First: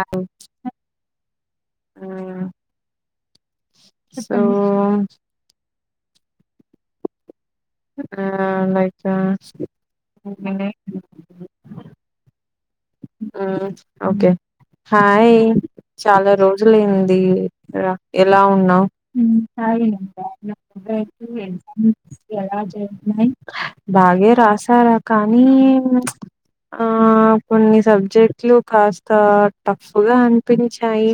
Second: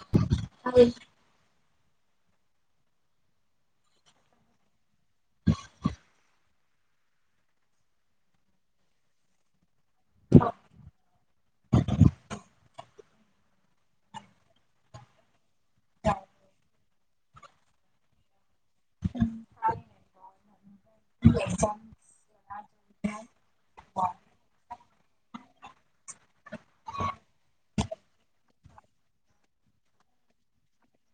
ఆ ఆ సఓ ఆ లైకా నే ఆ ఓకే హాయ్ చాలా రోజులయింది కదా ఎలా ఉన్నావు బాగే రాసారా కానీ ప్చ్ ఆ కొన్ని సబ్జెక్ట్లు కాస్త టఫ్ గా అనిపించాయి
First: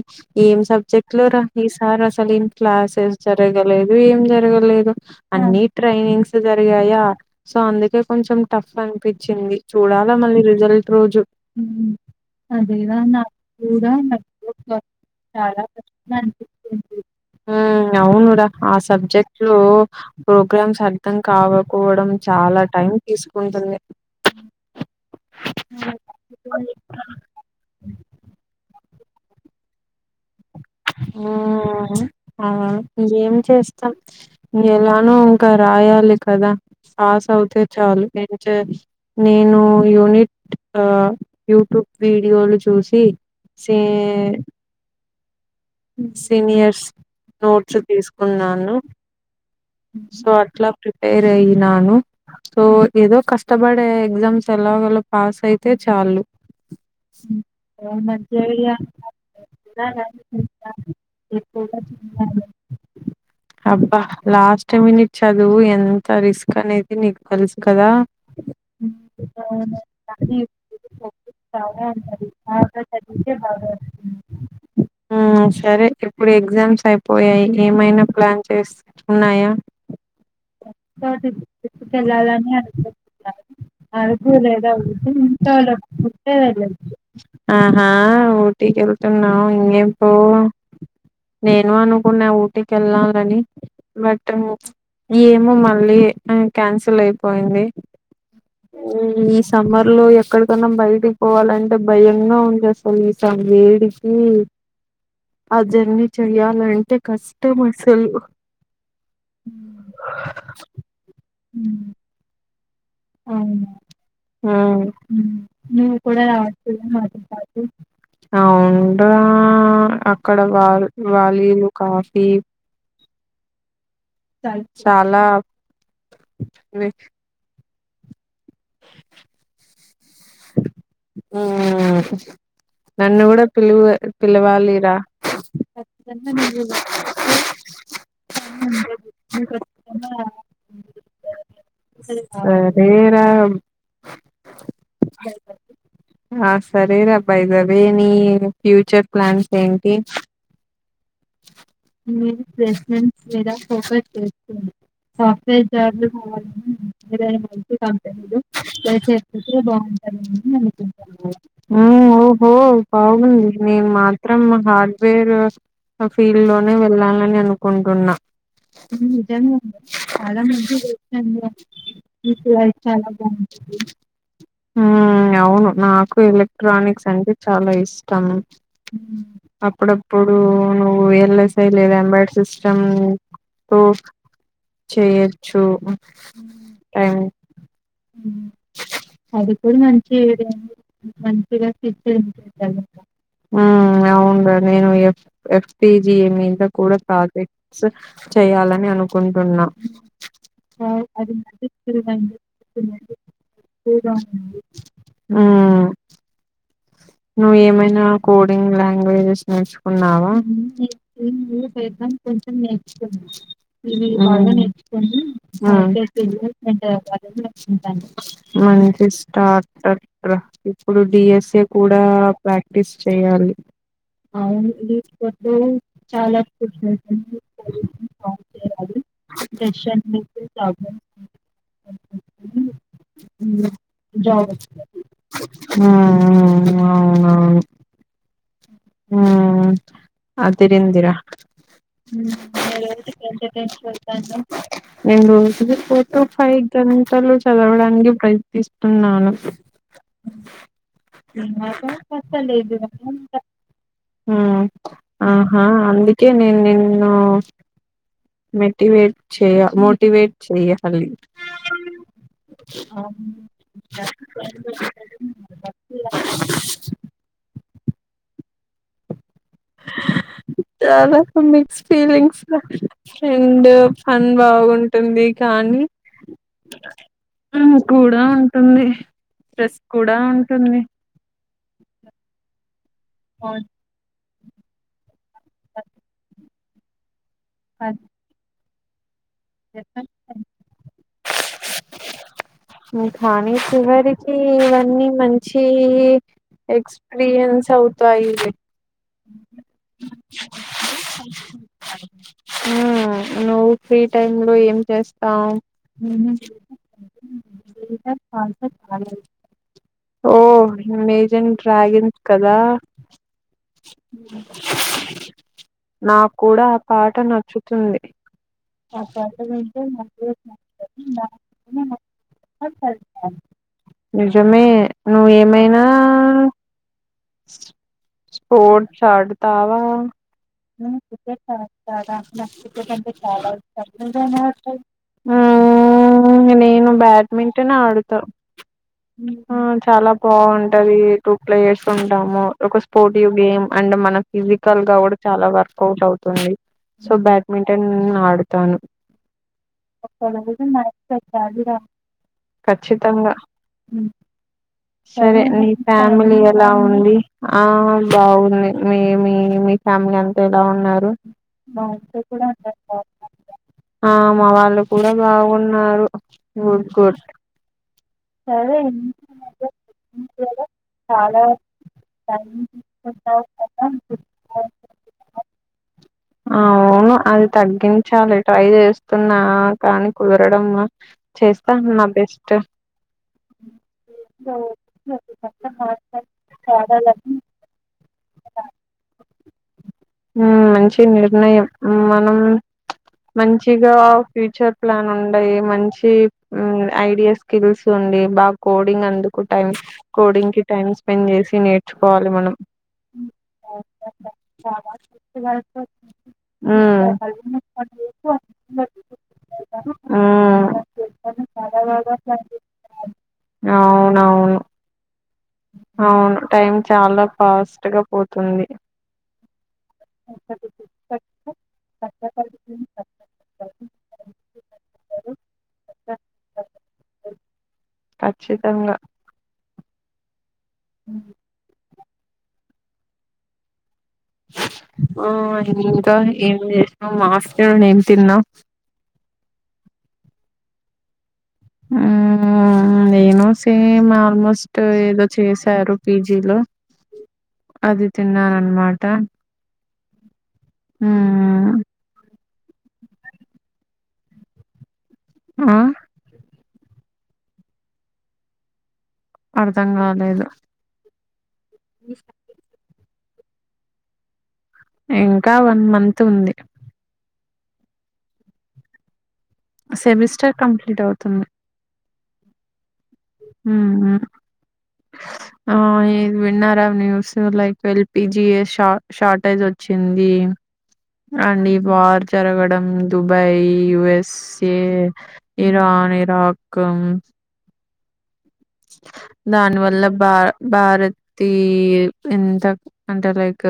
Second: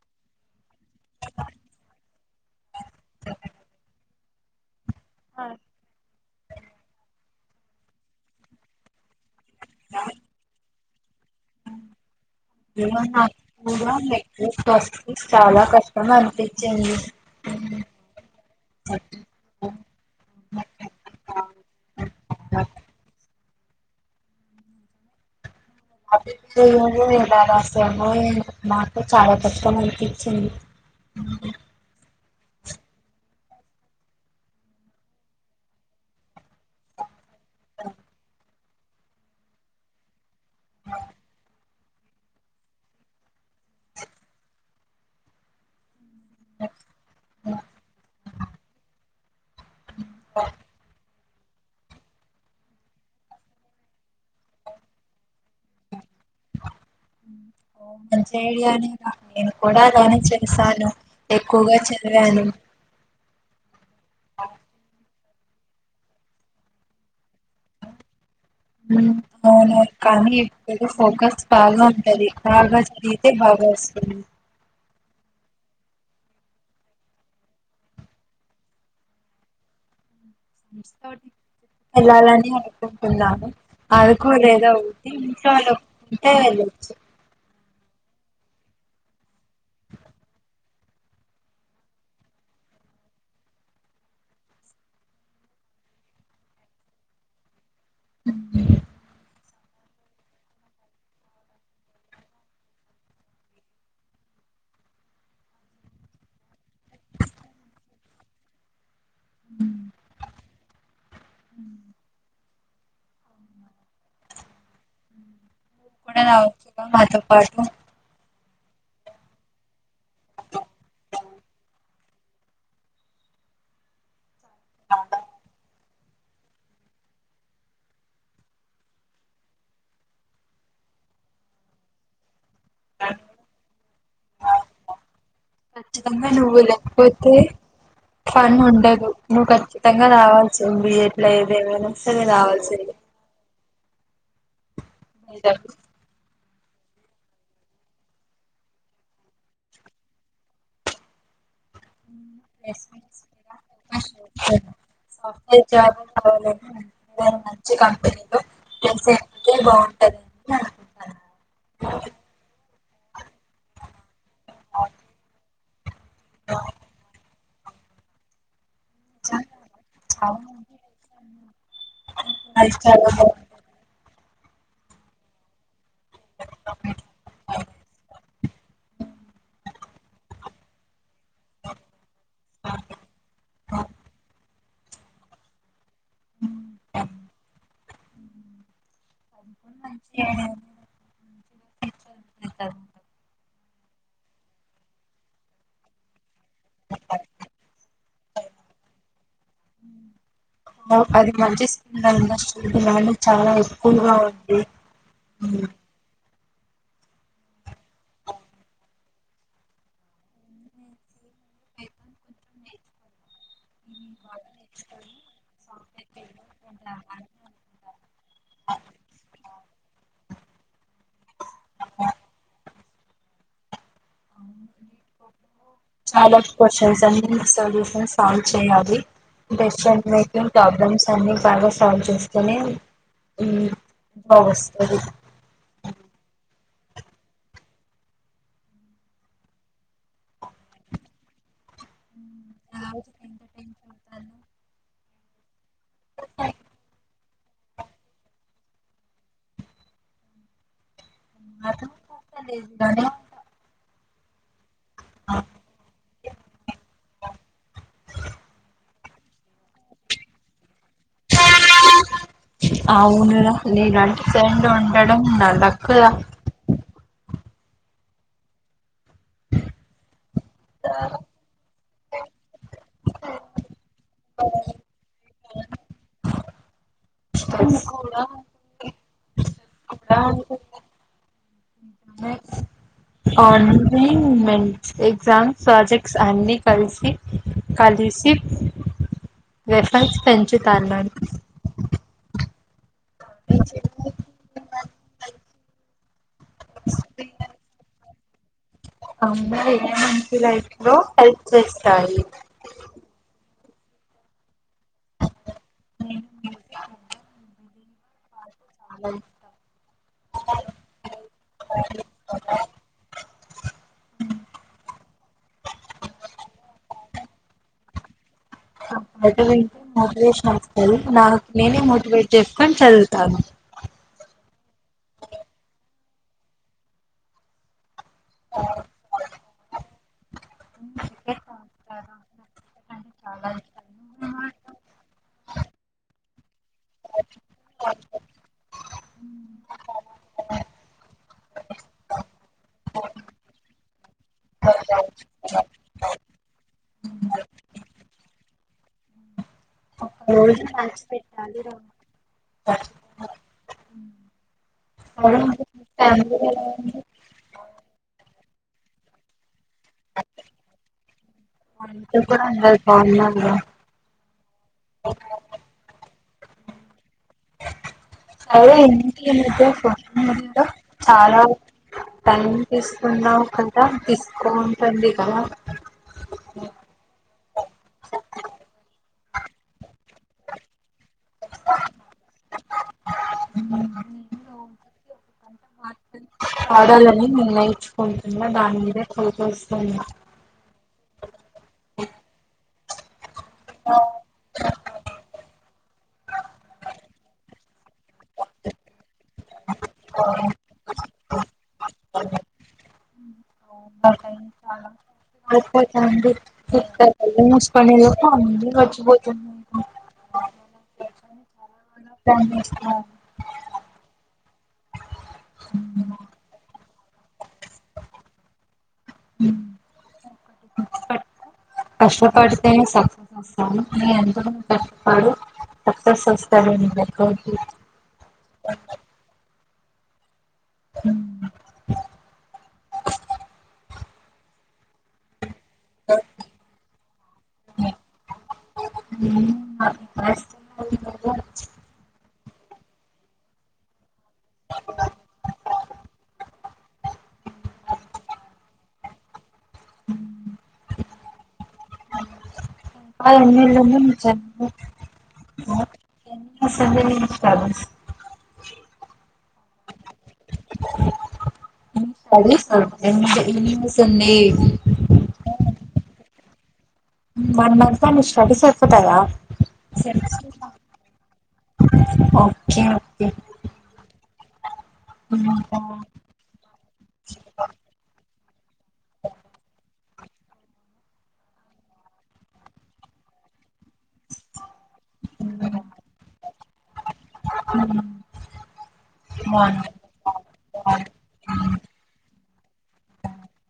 ఏం సబ్జెక్ట్ లో రా ఈ సారి అసలు ఏం క్లాసెస్ జరగలేదు ఏం జరగలేదు అన్ని ట్రైనింగ్స్ జరిగాయా సో అందుకే కొంచెం టఫ్ అనిపిచింది చూడాలా మళ్ళీ రిజల్ట్ రోజు హుమ్ హు అదే రా నాక్ కూడ ప్రాసెసింగ్ చాలా కష్టం కష్టంగా అనిపించింది అనిపింది ఆ అవునురా ఆ సబ్జెక్టు ప్రోగ్రామ్స్ అర్థం కావపోవడం చాలా టైమ్ తీస్ ఉంటుంది ఆ ఫిఫ్త్ డే ఏమో ఎలా రాసామో ఏమో చాలా తప్పని అనిపించింది హుమ్ ఆ ఏం చేస్తాం ఎలానో ఇంకా రాయాలి కదా పాస్ అవుతే చాలు ఏం చే నేను యూనిట్ ఆ యూట్యూబ్ వీడియోలు చూసి సే సీనియర్స్ నోట్స్ తీసుకున్నాను సో అట్లా ప్రిపేర్ అయినాను సో ఏదో కష్టపడే ఎగ్జామ్స్ ఎలాగోల పాస్ అయితే చాలు మంచి ఐడియానే ఇంకా నేను కూడ దాని చ అబ్బా లాస్ట్ మిని చదువు ఎంత రిస్క్ అనేది నీకు తెలుసు కదా హుమ్ అవును కానీ ఇప్పుడు ఫోకస్ బాగా ఉంటది బాగా చదిగితే బాగా వస్తది హుమ్ సరే ఇప్పుడు ఎగ్జామ్స్ అయిపోయాయి ఏమైనా ప్లాన్ చేస్ ఉన్నాయా ట్రిప్ కి వెళ్ళాలని అనుకుంటున్నాను అరకు లేద ఊటీ ఇంట్లో వాళ్ళు ఒప్పుకుంటే కుంటే వెళ్ళొచ్చు ఆహా ఊటీకెళ్తనవ్ ఇంకేం అవును నేను అనుకున్నా ఊటీకి ఎళ్ళాలని బట్ ఏమో మళ్ళీ కాన్సిల్ అయిపోయింది హుమ్ సమ్మర్ లో ఎక్కడికన్నా బయటికి పోవాలంటే భయంగా ఉంది ఆసలు ఈ స వేడికి ఆ జర్నీ చెయాలంటే కష్టం అసలు ఉమ్ అవునా నువ్వు కూడా రావచ్చు మాతో పాటు ఉండ్రా అక్కడ వాలు వాలీలు కాఫీ చాలా వె ఆ నన్ను కూడా పిలువు పిలవాలిరా ఖచ్చితంగా నువ్వు లేకపోతే, పని ఉండదు నువ్వు ఖచ్చితంగా రావాల్సిందే ఎట్లా ఏదేమైనా సరే రావాల్సిందే సరేరా ఆ సరే రబ్బాయి అదే నీ ఫ్యూచర్ ప్లాన్స్ ఏంటి నను ప్లేస్మెంట్ మీద ఫోకస్ చేస్తున్నాను సాఫ్ట్వేర్ జాబ్ జాబ్లు కావాలని కావాలంటే ఏదైనా మంచి కంపెనీలు కంపెనీలో ప్లేస్ అయితే చేస్తే బాగుంటదని బాగుంటాయి అనుకుంటాను ఆ ఓహో ఓ బాగుంది నేను మా మాత్రం హార్డ్వేర్ ఆ ఫీల్డ్ లోనే వెళ్ళాలని అను కుంటున్నా నిజంగా చాలా మంచి వస్తుంది చాలా బాగుంటుంది హ అవును నా ఎలక్ట్రానిక్స్ అంటే చాలా ఇష్టం అప్పుడప్పుడు నువ్వు విఎల్ఎస్ఐ లేదు ఎంబెడ్డెడ్ సిస్టమ్ చేయొచ్చు టైం హ్మ్ అది కూడా మంచి ఇదే మంచిగా మంచి [unintelligible] ఆ అవునురా నేను ఎఫ్ ఎఫ్ పిజి [unintelligible] లో కూడా ప్రాజెక్ట్స్ చేయాలని అనుకుంటున్నా అది మంచి స్కిన్ ఇండస్ట్రీ డిమాండ్ హ్మ్ నువ్వు ఏమైనా కోడింగ్ లాంగ్వేజెస్ నేర్చుకున్నావా? మంచి స్టార్ట్ ఇప్పుడు డిఎస్ కూడాప ప్రాక్టీస్ చేయాలి ఆ ఆ చాలా క్వశ్చన్స్ అన్ని సొల్యూషన్స్ సాల్వ్ చేయాలి డెసిషన్ మేకింగ్ ప్రాబ్లమ్స్ అన్ని బాగా సాల్వ్ చేస్తేనే జాబ్ వస్తది అవు అవునావు హ అదిరందీరా [inaudible] ఎన్ని రోజులు పోత ఫై గంటల చదవడానికి ప్రయత్నిస్తున్నాను [unintelligible] మ్ ఆహా అందుకే నేను నిన్ను మెటివేట్ చే మోటివేట్ చెయాలి అవును రా లేలాంటి సెండ్ ఉండడం నా లక్ రా యా లక్ ఉంధి ఫీలింగ్స్ ల అండ్ ఫన్ బాగుంటుంది కానీ హుమ్ స్ట్రెస్ కూడా ఉంటుంది స్ట్రెస్ కూడా ఉంటుంది అన్నీ అండ్ సే ఎగ్జామ్స్ ప్రాజెక్ట్స్ అన్ని కలిసి కలిసి [unintelligible] పెంచుతా అన్నాడు హ్మ్ కానీ చివరికీ ఇవన్నీ మంచీ ఎక్స్పీరియన్స్ అవుతాయి లే అమ్మా ఏ మంచి లైఫ్ లో హెల్ప్ చేస్తాయి ఆ నువ్ ప్ టైమ్ లో ఏం చేస్తాం ఊహు ఇంకా చాలా ఓ మేజెంట్ డ్రాగన్ కదా నా క్కూడా ఆ పార్ట్ ట నచ్చుతుంది ఇష్టం. పాటలు వింటే మోటివేషన్ వస్తది నాకు నేనే మోటివేట్ చేసుకొని చదువుతాను నిజమే నువ్వు ఏమైనా ఆ స్పోర్ట్స్ ఆడుతావా నువ్ క్రికెట్ ఆడుతాడ ఆడతాను. నాకు నాక్ క్రికెట్ అంటే చాలా ఇష్టం నువ్వేం ఆడతావు? ఆ ఆ నువ్ బ్యాడ్మింటన్ ఆడుతవ్ చాలా బాగుంటది టూ ప్లేయర్స్ ఉంటాము ఒక స్పోర్టివ్ గేమ్ అండ్ మన ఫిజికల్ గా కూడా చాలా వర్కౌట్ అవుతుంది సో బ్యాడ్మింటన్ ఆడు తను ఒక్క ఒకవేళ రోజు మ్యాచ్ అయితే పెట్టాలి ఆడుగా రా ఖచ్చతంగా సరే నీ ఫ్యామిలీ ఎలా ఉంది ఆ బాగు మి మీ మీ ఫ్యామిలీ అంతా ఎలా ఉన్నారు మా ఇంట్లో కూడా అందరు బావున్నారు ఆ మా వాళ్ళు కూడా బాగున్నారు ఉమ్ గుడ్ అయితే ఏంటి ఈ మధ్య సోషల్ మీడియాలో చాలా టైం తీసుకున్నావు కదా తీసుకుంటది కదా అవు అ తగ్గించాలి ట్రై చేస్తున్నా కానీ కుదరడం చేస్తా నా బెస్ట్ పాడాలని నిర్ణయిర్ంచుకుంటున్నా దాని మీదే కలిచస్తును హ్మ్ మంచి నిర్ణయం మనం మంచిగా ఫ్యూచర్ ప్లాన్ ఉండయి మంచి మంచి ఐడియా స్కిల్స్ ఉండి బాగ కోడింగ్ అందుకుం టైమ్ కోడింగ్ కి టైమ్స్ పని చేసి నేట్ ర్చుకోవాలి మనం బ [unintelligible] అదండీ ఇట్ట కళ్ళు మూసుకునే లోపు అన్నీ మర్చిపొతున్న హ్మ్. [unintelligible] అవునవును అవును టైమ్ చాలా ఫాస్ట్ గా పోతుంది. కష్టపడితే సక్సెస్ వస్తాది. ఎంతోమంది కష్టపడు సక్సెస్ [unintelligible] ఖచ్చితంగా. అ ఓ అది ఇంకా ఏమ్ చే మాస్టర్ ఏం తిన్న [unintelligible] హ్మ్ నేను సినిమా ఆల్మోస్ట్ ఏదో చేశారు. పీజీలో అది తిన్నాను అన్మాట హ్మ్ [unintelligible] జరుగుతుంది, జరుపుకో ఆ ఓ పెద్ద ఇన్స్టాలో అర్ధం కాలేదు [unintelligible] స్టడీస్ మమ్మి ఎమ్క్ ఇల్ సంధి ఇంకా వన్ మంత్ ఉంది. వన్ మంత్లో నీ స్టడీస్ అయిపోతయా సెమిస్టర్ కంప్లీట్ అవుతుంది. ఓకే హ్మ్ హ ఆ ఇది విన్నారా న్యూస్ లైక్ ఎల్పి జి ఎస్ షా షార్టేజ్ వచ్చింది. అండ్ ఈ వార్ జరగడం దుబాయ్ యుఎస్ఏ ఇరాన్, ఇరాక్ ఉ దాని వల్ల బా భారతి ఎంత అంటే లైక్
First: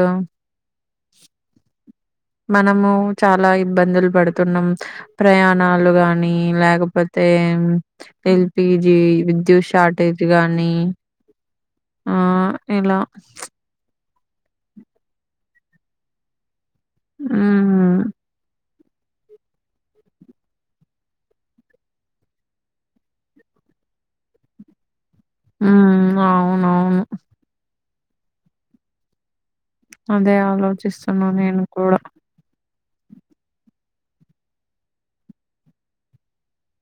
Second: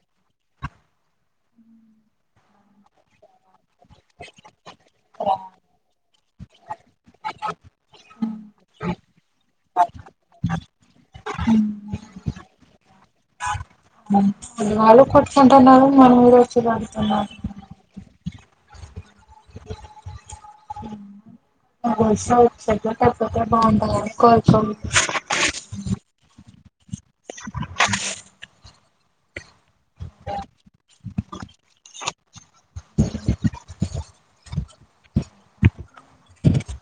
మనము చాలా ఇబ్బందులు పడుతున్నాం. ప్రయాణాలు గానీ లేకపోతే ఎల్పిజి, విద్యుత్ షార్టేజ్ గానీ ఆ ఎలా ప్చ్ వాళ్ళ కొట్టుకుంటున్నారు మనం చీరక్ కదా హ్మ్. [inaudible] ఉ అవునవును అదే ఆలోచిస్తున్నా నేను కూడా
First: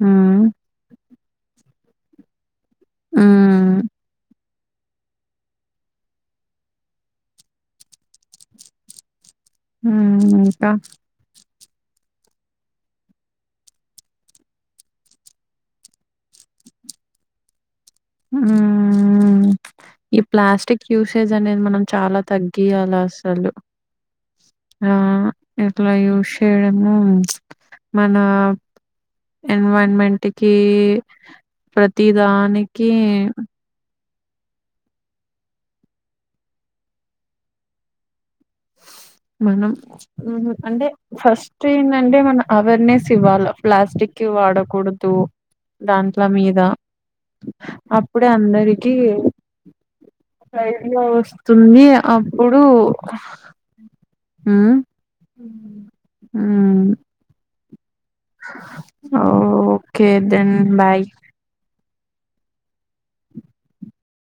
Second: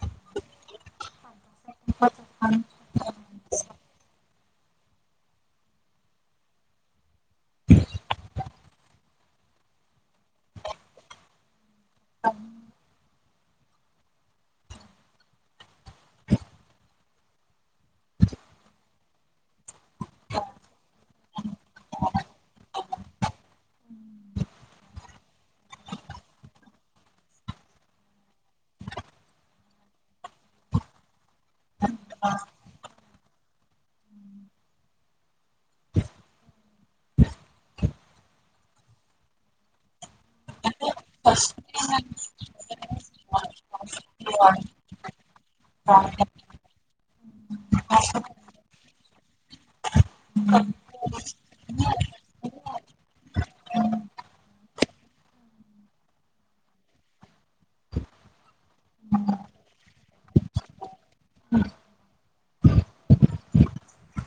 అ ఆ ఇంకా ఈ ప్లాస్టిక్ యూసేజ్ అనేది మనం చాలా తగ్గియాలి అసలు ఆ ఇట్లా యూస్ చేయడము మన ఎన్వరన్మెంట్కిి ప్రతి దానికి కి మనం అంటే ఫస్ట్ ఏంటంటే మనం అవేర్నెస్ ఇవ్వాలి ప్లాస్టిక్కి వాడకూడదు దాంట్ల ఫస్ట్ మీద అప్పుడే అందరిక వస్తుంది అప్పుడు ఆ ఆ ఓ ఓకే దన్ బాయ్